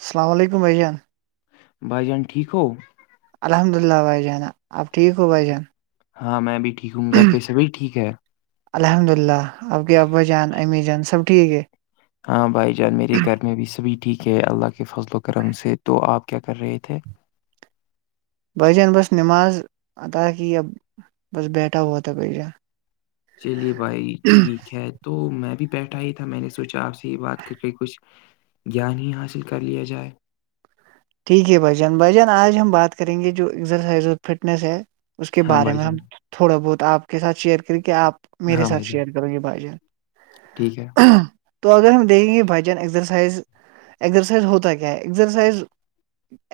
السلام علیکم بجان بھائی جان ٹھیک ہو الحمد للہ بھائی جانہ آپ ٹھیک ہو بھائی جان ہاں میں بھی ٹھیک ہوں گھر پہ س بھی ٹھیک ہے الحمد للہ آپ کے ابا جان امی جان سب ٹھیک ہے ہاں بھائی جان میرے گھر میں بھی سبھی ٹھیک ہے اللہ کے فضل و کرم سے تو آپ کیا کر رہے تھے بائی جان بس نماز عطا کی بس بیٹھا وتا گئی جا چلیے بھائی ٹھیک ہے تو میں بھی بیٹھا ہی تھا میں نے سوچا آپ سے ہی بات کر کے کچھ گان ہی حاصل کر لیا جائے ٹھیک ہے بھائی جان بھجان آج ہم بات کریں گے جو ایکزرسائز اور فٹنیس ہے اس کے ہاں بارے بھائی میں ہم جان تھوڑا بہت آپ کے ساتھ شیئر کریں کہ آپ میرے ہاں ساتھ بھائی جان شیئر کرو یہ بھائی جان ٹھیک ہے تو اگر ہم دیکھیں گے بچن ایزرسائز ایزرسائز ہوتا کیا ہے ایزرسائز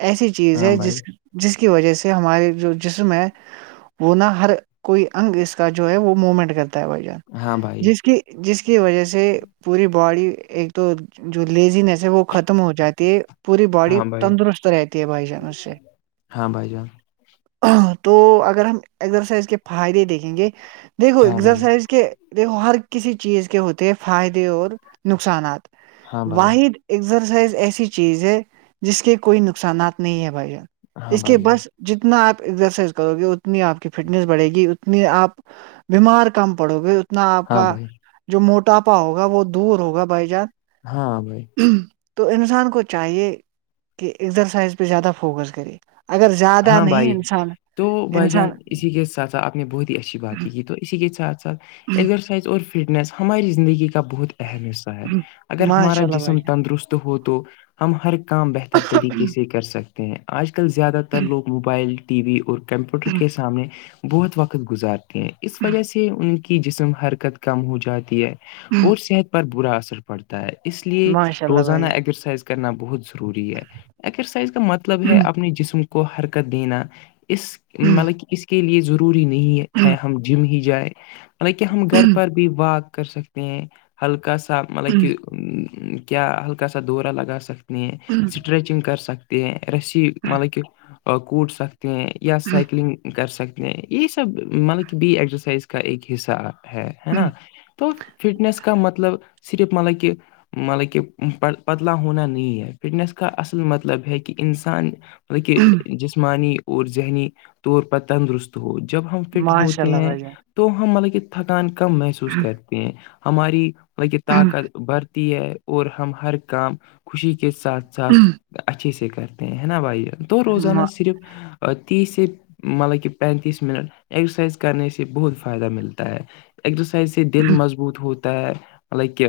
ایسی چیز ہاں ہے بھائی جس جس کی وجہ سے ہمارے جو جسم ہے وہ نہا ہر کوئی انگ اس کا جو ہے وہ موومنٹ کرتا ہے بھائی جان ہاں بھائی جس کی جس کی وجہ سے پوری باڈی ایک تو جو لیزنیس ہے وہ ختم ہو جاتی ہے پوری باڈی ہاں بھائی تندرست رہتی ہے بھائی جان اس سے ہاں بھائی جان تو اگر ہم ایکسرسائز کے فائدے دیکھیں گے دیکھو ہاں بھائی ایکسرسائز کے دیک ہر کسی چیز کے ہوتے ہیں فائدے اور نقصانات ہاں بھائی واحد ازرسائز ایسی چیز ہے جس کے کوئی نقصانات نہیں ہے بھائی ہاں اس کے بھائی جان بس جتنا آپ ایزرسائز کرو گے اتنی آپ کی فٹنیس بڑھے گی اتنی آپ بیمار کم پڑو گے اتنا آپ ہاں کا بھائی جو موٹاپا ہوگا وہ دور ہوگا بائی جان ہاں بھائی تو انسان کو چاہیے کہ ایگزرسائز پہ زیادہ فوکس کرے اگر زیادہ ہاں نہیں بھائی انسان تو بھائی جان انسان اسی کے ساتھ ساتھ آپ نے بہت ہی اچھی بات ہی کی تو اسی کے ساتھ ساتھ ازرسائز اور فٹنس ہماری زندگی کا بہت اہم حصہ ہے اگر ہمارا ماشاء اللہ بھائی جسم جان تندرست ہو تو ہم ہر کام بہتر طریقے سے کر سکتے ہیں آج کل زیادہ تر لوگ موبائل ٹی وی اور کمپیوٹر کے سامنے بہت وقت گزارتے اس وجہ سے ان کی جسم حرکت کم ہو جاتی ہے اور صحت پر برا اثر پڑتا ہے اس لیے ماشاء اللہ روزانہ بھائی ایکزرسائز کرنا بہت ضروری ہے ایکسرسائز کا مطلب ہے اپنے جسم کو حرکت دینا اس مطلب کہ اس کے لیے ضروری نہیں ہے ہے ہم جم ہی جائیں مطلب کہ ہم گھر پر بھی واک کر سکتے ہیں ہلکا سا مطلب کہ کیا ہلکا سا دورہ لگا سکتے ہیں اسٹریچنگ کر سکتے ہیں رسی مطلب کہ کوٹ سکتے ہیں یا سائیکلنگ کر سکتے یہی سب مطلب کہ بی ایکسرسائز کا ایک حصہ ہے ہے جان نا تو فٹنیس کا مطلب صرف مطلب کہ مطلب کہ پدلا ہونا نہیں ہے فٹنیس کا اصل مطلب ہے کہ انسان مطلب کہ جسمانی اور ذہنی طور پر تندرست ہو جب ہم فٹ ماشاء ہوتے اللہ ہیں بھائی جان تو ہم مطلب کہ تھکان کم محسوس کرتے ہیں ہماری لکہ طاقت بڑھتی ہے اور ہم ہر کام خوشی کے ساتھ ساتھ اچھے سے کرتے ہیں ہے نا بھائی تو روزانہ صرف تیس سے مطلب کہ پینتیس منٹ ایکسرسائز کرنے سے بہت فائدہ ملتا ہے سے دل مضبوط ہوتا ہے لائک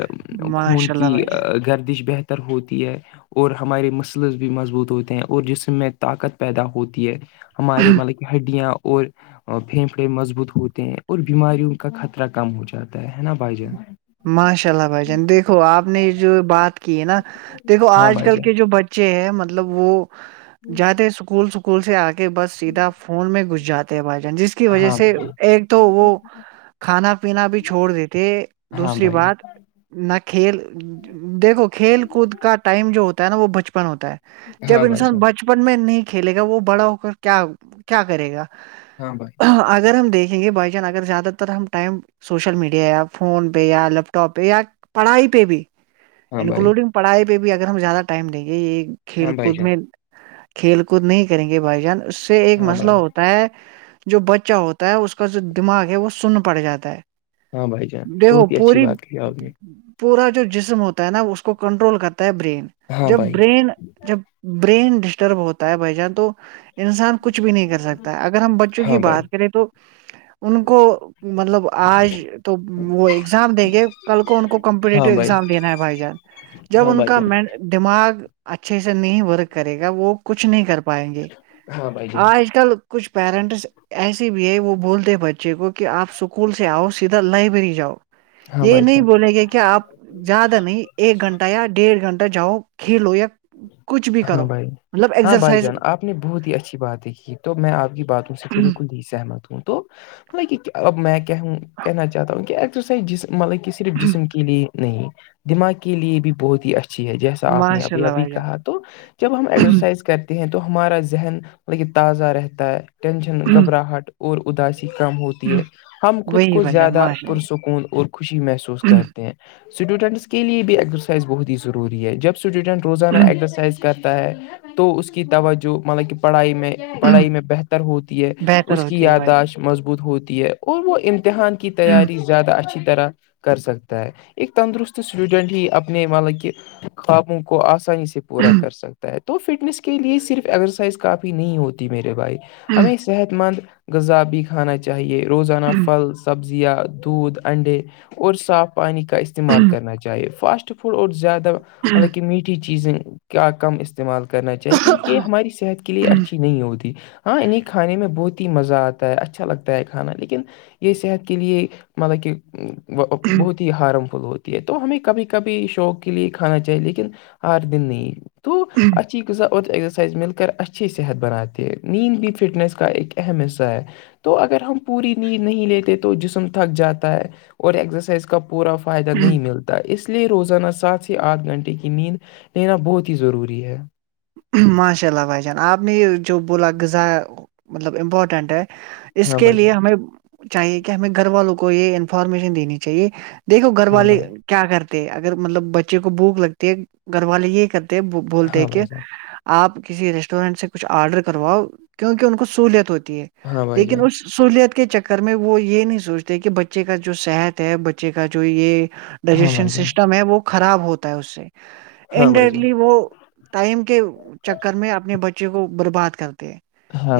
خون ماشاء اللہ کی بھائی جان گردش بہتر ر ہوتی ہے اور ہمارے مسلس بھی مضبوط ہوتے ہیں اور جس سے میں طاقت پیدا ہوتی ہے ہمارے مطلب کہ ہڈیاں اور اور پھیفڑے مضبوط ہوتے ہیں اور بیماریوں کا خطرہ کم ہو جاتا ہے نا بھائی جان ماشاء اللہ بھائی جان دیکھو آپ نے یہ جو بات کی ہے نا دیکھو ہاں آج بھائی کل جان کے جو بچے بچے ہیں مطلب وہ جاتے اسکول سکول سے آ کہ بس سیدھا فون میں گھس جاتے ہیں بھائی جان جس کی وجہ ہاں سے بھائی جان ایک تو وہ کھانا پینا بھی چھوڑ دیتے ہاں دوسری بھائی بات نہ کھیل دیکھو کھیل کود کا ٹائم جو ہوتا ہے نا وہ بچپن ہوتا ہے ہاں جب بھائی انسان بچن جان بچپن میں نہیں کھیلے گا وہ بڑا ہو کر کیا کیا کرے گا ہاں بھائی اگر ہم دیکھیں گے بائی چانس اگر زیادہ تر ہم time social media app phone پہ یا لیپ ٹاپ پہ یا پڑھائی پہ بھی ہاں بھائی انکلوڈنگ پڑھائی پہ بھی اگر ہم زیادہ ٹائم دیں گے یہ ہاں کھیل بھائی کود جان میں کھیل کود نہیں کریں گے بھائی جان اس سے ایک ہاں مسئلہ بھائی ہوتا ہے جو بچہ ہوتا ہے اس کا جو دماغ ہے وہ سن پڑ جاتا ہے ہاں بھائی جان دیکھو بہت ہی اچھی پوری بات کہی آپ نے پورا جو جسم ہوتا ہے نا اس کو کنٹرول کرتا ہے برین ہاں جب بھائی برین جب برین ڈسٹرب ہوتا ہے بھائی جان تو انسان کچھ بھی نہیں کر سکتا اگر ہم بچوں ہاں کی بھائی بات کریں تو ان کو مطلب آج تو وہ ایگزام دیں گے کل کو ان کو ہاں کمپیٹیٹیو بھائی ایگزام دینا ہے بھائی جان جب ہاں ان بھائی کا جان مینٹ دماغ اچھے سے نہیں ورک کرے گا وہ کچھ نہیں کر پائیں گے ہاں بھائی جان آج کل کچھ پیرنٹس ایسے بھی ہے وہ بولتے بچے کو کہ آپ اسکول سے آؤ چیددا لائبریری جاؤ ہاں یہ بھائی جان نہیں بولیں گے کہ آپ زیادہ نہیں ایک گھنٹہ یا ڈیڑھ گھنٹہ جاؤ کھیلو یا کچھ بھی ہاں کرو بھائی مطلب ہاں بھائی ایکسرسائز جان آپ نے بہت ہی اچھی باتیںھی تو میں آپ کی باتوں سے بالکل ہی سہمت ہوں تو مطلب اب میں کہوں کہنا چاہتا ہوں کہ ایکسرسائز جس مطلب کہ صرف جسم کے لیے نہیں دماغ کے لیے بھی بہت ہی اچھی ہے جیسا آپ نے ماشاء اللہ ابھی بھائی کہا تو جب ہم جان ایکسرسائز کرتے ہیں تو ہمارا ذہن ل تازہ رہتا ہے ٹینشن گھبراہٹ اور اداسی کام ہو ہے ہم خود وہی کو بھائی جان زیادہ ماشاء پرسکون اور خوشی محسوس اللہ کرتے ہیں اسٹوڈنٹس کے لیے بھی ایکزرسائز بہت ہی ضروری ہے جب اسٹوڈنٹ روزانہ ایکزرسائز کرتا ہے تو اس کی توجہ مطلب کہ پڑھائی میں پڑھائی میں بہتر ہوتی ہے بہتر اس کی ہوتی ہے بھائی جان یاداشت مضبوط ہوتی ہے اور وہ امتحان کی تیاری زیادہ اچھی طرح کر سکتا ہے ایک تندرست اسٹوڈنٹ ہی اپنے مطلب کہ خوابوں کو آسانی سے پورا کر سکتے ہے تو فٹنس کے لیے صرف ایکسرسائز کافی نہیں ہوتی میرے بھائی ہمیں صحت مند غذابی کھانا چاہیے روزانہ پھل سبزی یا دودھ انڈے اور صاف پانی کا استعمال کرنا چاہیے فاسٹ فوڈ اور زیادہ مطلب کہ میٹھی چیزیں کیا کم استعمال کرنا چاہیے کیونکہ یہ ہماری صحت کے لیے اچھی نہیں ہوتی ہاں انہیں کھانے میں بہت ہی مزہ آتا ہے اچھا لگتا ہے کھانا لیکن یہ صحت کے لیے مطلب کہ بہت ہی ہارم فل ہوتی ہے تو ہمیں کبھی کبھی شوق کے لیے کھانا چاہیے ہار دن نہیں تو اچھی اور ایگزرسائز مل کر اچ اچھی صحت بناتے ہے نیند بھی فٹنیس کا ایک اہم حصہ ہے تو اگر ہم پوری نیند نہیں لیتے تو جسم تھک جاتا ہے اور ایکسرسائز کا پورا فائدہ نہیں ملتا اس لیے روزانہ سات سے آٹھ گھنٹے نیند لینا بہت ہی ضروری ہے ماشاء اللہ بھائی جان آپ نے یہ جو بولا غذا مطلب امپورٹینٹ ہے اس ہاں کے بھائی لیے جان ہمیں چاہیے کہ ہمیں گھر والوں کو یہ انفارمیشن دینی چاہیے دیکھو گھر ہاں والے بھائی کیا کرتے اگر مطلب بچے کو بھوک لگتی ہے گھر والے یہ کرتے بولتے ہاں کہ بھائی جان آپ کسی ریسٹورینٹ سے کچھ آرڈر کرواؤ کیونکہ ان کو سہلیت ہوتی ہے ہاں بھائی لیکن جان اس سہولیت کے چکر میں وہ یہ نہیں سوچتے کہ بچے کا جو صحت ہے بچے کا جو یہ ہاں ڈائجیشن بھائی جان سسٹم ہے وہ خراب ہوتا ہے اس سے ہاں ان ڈائرٹلی وہ ٹائم کے چکر میں اپنے بچے کو برباد کرتے ہیں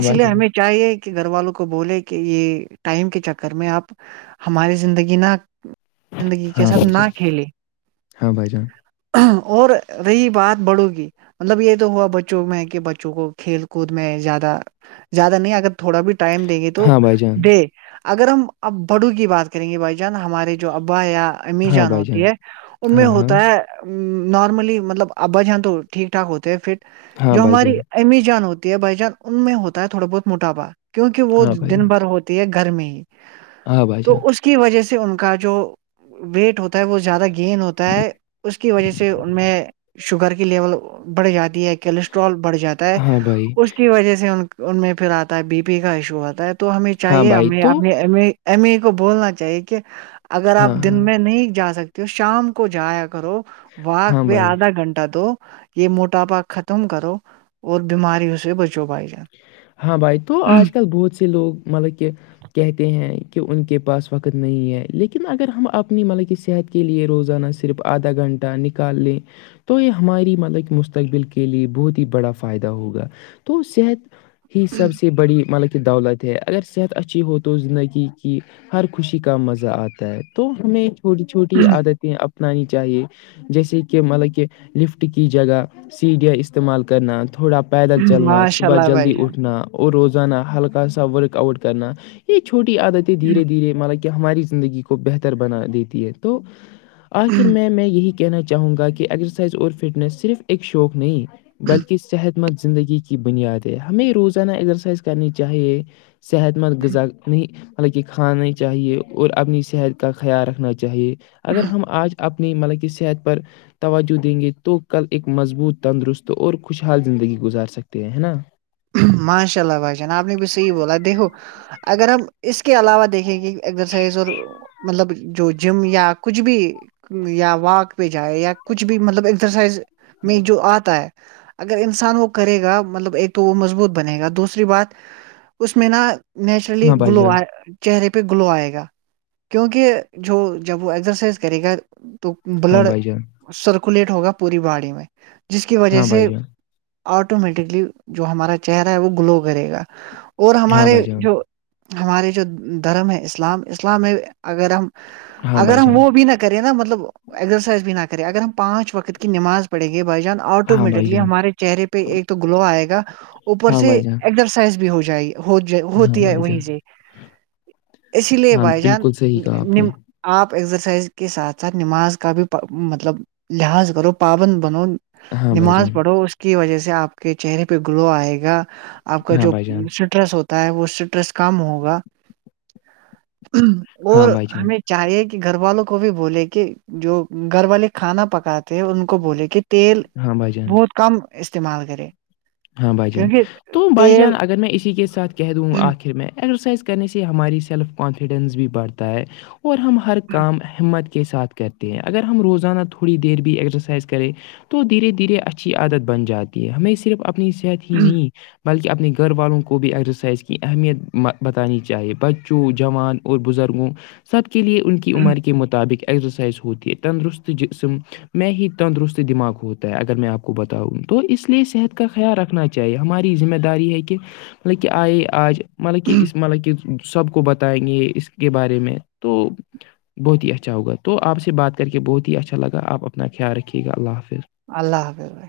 اس بھائی لیے جان ہمیں چاہیے کہ گھر والوں کو بولے کہ یہ ٹائم کے چکر میں آپ ہماری زندگی نہ زندگی کے ہاں ساتھ بھائی نہ جان کھیلے ہاں بھائی جان اور رہی بات بڑو گی مطلب یہ تو ہوا بچوں میں کہ بچوں کو کھیل کود میں زیادہ زیادہ نہیں اگر تھوڑا بھی ٹائم دیں گے تو ہاں بھائی جان دے اگر ہم اب بڑو کی بات کریں گے بھائی جان ہمارے جو ابا یا امی ہاں جان بھائی ہوتی ہے ہاں بھائی ان جان میں ہاں ہاں ہوتا ہے نارملی مطلب ابج ہےاں تو ٹھیک ٹھاک ہوتے ہیں فٹ ہاں جو بھائی ہماری جان امی جان ہوتی ہے بھائی جان ان میں ہوتا ہے تھوڑا بہت موٹاپا کیونکہ وہ ہاں بھائی دن جان بھر ہوتا ہے گھر میں ہی ہاں بھائی تو جان اس کی وجہ سے ان کا جو ویٹ ہوتا ہے وہ زیادہ گینین ہوتا ہے اس کی وجہ سے ان میں شوگر کی لیول بڑھ جاتی ہے کولسٹرول بڑھ جاتا ہے ہاں بھائی اس کی وجہ سے ان کا ان میں پھر آتا ہے بی پی کا ایشو آتا ہے تو ہمیں ہاں چاہیے بھائی ہمیں تو اپنے ای ایم ای کو بولنا چاہیے کہ اگر آپ ہاں دن ہاں میں نہیں جا سکتے تو شام کو جایا کرو ہاں واق میںہ بھائی آدھا گھنٹہ دو یہ موٹاپا ختم کرو اور بیماریوں سے بچو پائی جائے ہاں بھائی تو آج کل بہت سے لوگ مطلب کہ کہتے ہیں کہ ان کے پاس وقت نہیں ہے لیکن اگر ہم اپنی مطلب کہ صحت کے لیے روزانہ صرف آدھا گھنٹہ نکال لیں تو یہ ہماری مطلب کہ مستقبل کے لیے بہت ہی بڑا فائدہ ہوگا تو صحت ہی سب سے بڑی مطلب کہ دولت اگر صحت اچھی ہو تو زندگی کی ہر خوشی کا مزہ آتا ہے تو ہمیں چھوٹی چھوٹی عادتیں اپنانی چاہیے جیسے کہ مطلب کہ لفٹ کی جگہ سیڈیاں استعمال کرنا تھوڑا پیدل چلنا ماشاء صبح اللہ بھائی جلدی اٹھنا اور روزانہ ہلکا سا ورک آؤٹ کرنا یہ چھوٹی عادتیں دھیرے دھیرے مطلب ہماری زندگی کو بہتر بنا دیتی ہے تو آخر جان میں میں یہی کہ کہنا چاہوں گا کہ ایکسرسائز اور فٹنس صرف ایک شوق نہیں بلکہ صحت خ مت زندگی کی بنیاد ہے ہمیں روزانہ ایزرسائز کرنی چاہیے صحت مند غذا نہیں حالانکہ کھانے چاہیے اور اپنی صحت کا خیال رکھنا چاہیے اگر ہم آج اپنی مطلب کہ صحت پر توجہ دیں گے تو کل ایک مضبوط تندرست اور خوشحال زندگی گزار سکتے ہیں ہے نا ماشاء اللہ بھائی جان آپ نے بھی صحیح بولا دیکھو اگر ہم اس کے علاوہ دیکھیں کہ ازرسائز اور مطلب جو جم یا کچھ بھی یا واک پہ جائے یا کچھ بھی مطلب ایکسرسائز میں جو آتا ہے اگر انسان وہ کرے گا مطلب ایک وہ مضبوط بنے گا دوسری بات اس میں نا نیچرلی ہاں بھائی گلو آ جان چہرے پہ گلو آئے گا کیونکہ جو جب وہ ایکسرسائز کرے گا تو ہاں بلڈ بھائی جان سرکولیٹ ہوگا پوری باڈی میں جس کی وجہ ہاں بھائی سے جان آٹومیٹکلی جو ہمارا چہرہ ہے وہ گلو کرے گا اور ہاں ہمارے بھائی جان جو ہمارے جو دھرم ہے اسلام اسلام میں اگر ہم ہاں اگر بھائی ہم جان وہ بھی نہ کرے نا مطلب ایکسرسائز بھی نہ کریں اگر ہم پانچ وقت کی نماز پڑیں گے بھائی جان ہاں بھائی آٹومیٹکلی جان ہمارے چہرے پہ ایک تو گلو آئے گا اوپر ہاں سے بھائی جان ایکزرسائز بھی ہو جائے گی ہو ہاں ہوتی ہے بھائی وہیں جان سے اسی لیے ہاں بھائی جان بالکل صحیح کہا آپ نے آپ ایگزرسائز کے ساتھ ساتھ نماز کا بھی مطلب لحاظ کرو پابند بنو ہاں بھائی نماز جان پڑھو اس کی وجہ سے آپ کے چہرے پہ گرو آئے گا آپ کا ہاں جو بھائی جان اسٹرس ہوتا ہے وہ اسٹریس کام ہوگا ہاں اور بھائی جان ہمیں چاہیے کہ گھر والوں کو بھی بولے کہ جو گھر والے کھانا پکاتے تھے ان کو بولے کہ تیل ہاں بھائی جان بہت کم استعمال کرے ہاں بھائی جان کیونکہ تو بھائی تیل جان اگر میں اسی کے ساتھ کہہ دوں آخر میں ایکسرسائز کرنے سے ہماری سیلف کانفیڈینس بھی بڑھتا ہے اور ہم ہر کام ہمت کے ساتھ کرتے ہیں اگر ہم روزانہ تھوڑی دیر بھی ایسرسائز کریں تو دھیرے دھیرے اچھی عادت بن جاتی ہے ہمیں صرف اپنی صحت ہی نہیں بلکہ اپنے گھر والوں کو بھی ایزرسائز کی اہمیت بتانی چاہیے بچوں جوان اور بزرگوں سب کے لیے ان کی عمر کے مطابق ایکزرسائز ہوتی ہے تندرست جسم میں ہی تندرست دماغ کو ہوتا ہے اگر میں آپ کو بتاؤں تو اس لیے صحت کا خیال رکھنا چاہیے ہماری ذمہ داری ہے کہ مطلب کہ آئے آج مطلب کہ اس مطلب کہ سب کو بتائیں گے اس کے بارے میں تو بہت ہی اچھا ہوگا تو آپ سے بات کر کے بہت ہی اچھا لگا آپ اپنا خیال رکھیے گا اللہ حافظ اللہ حافظ بھائی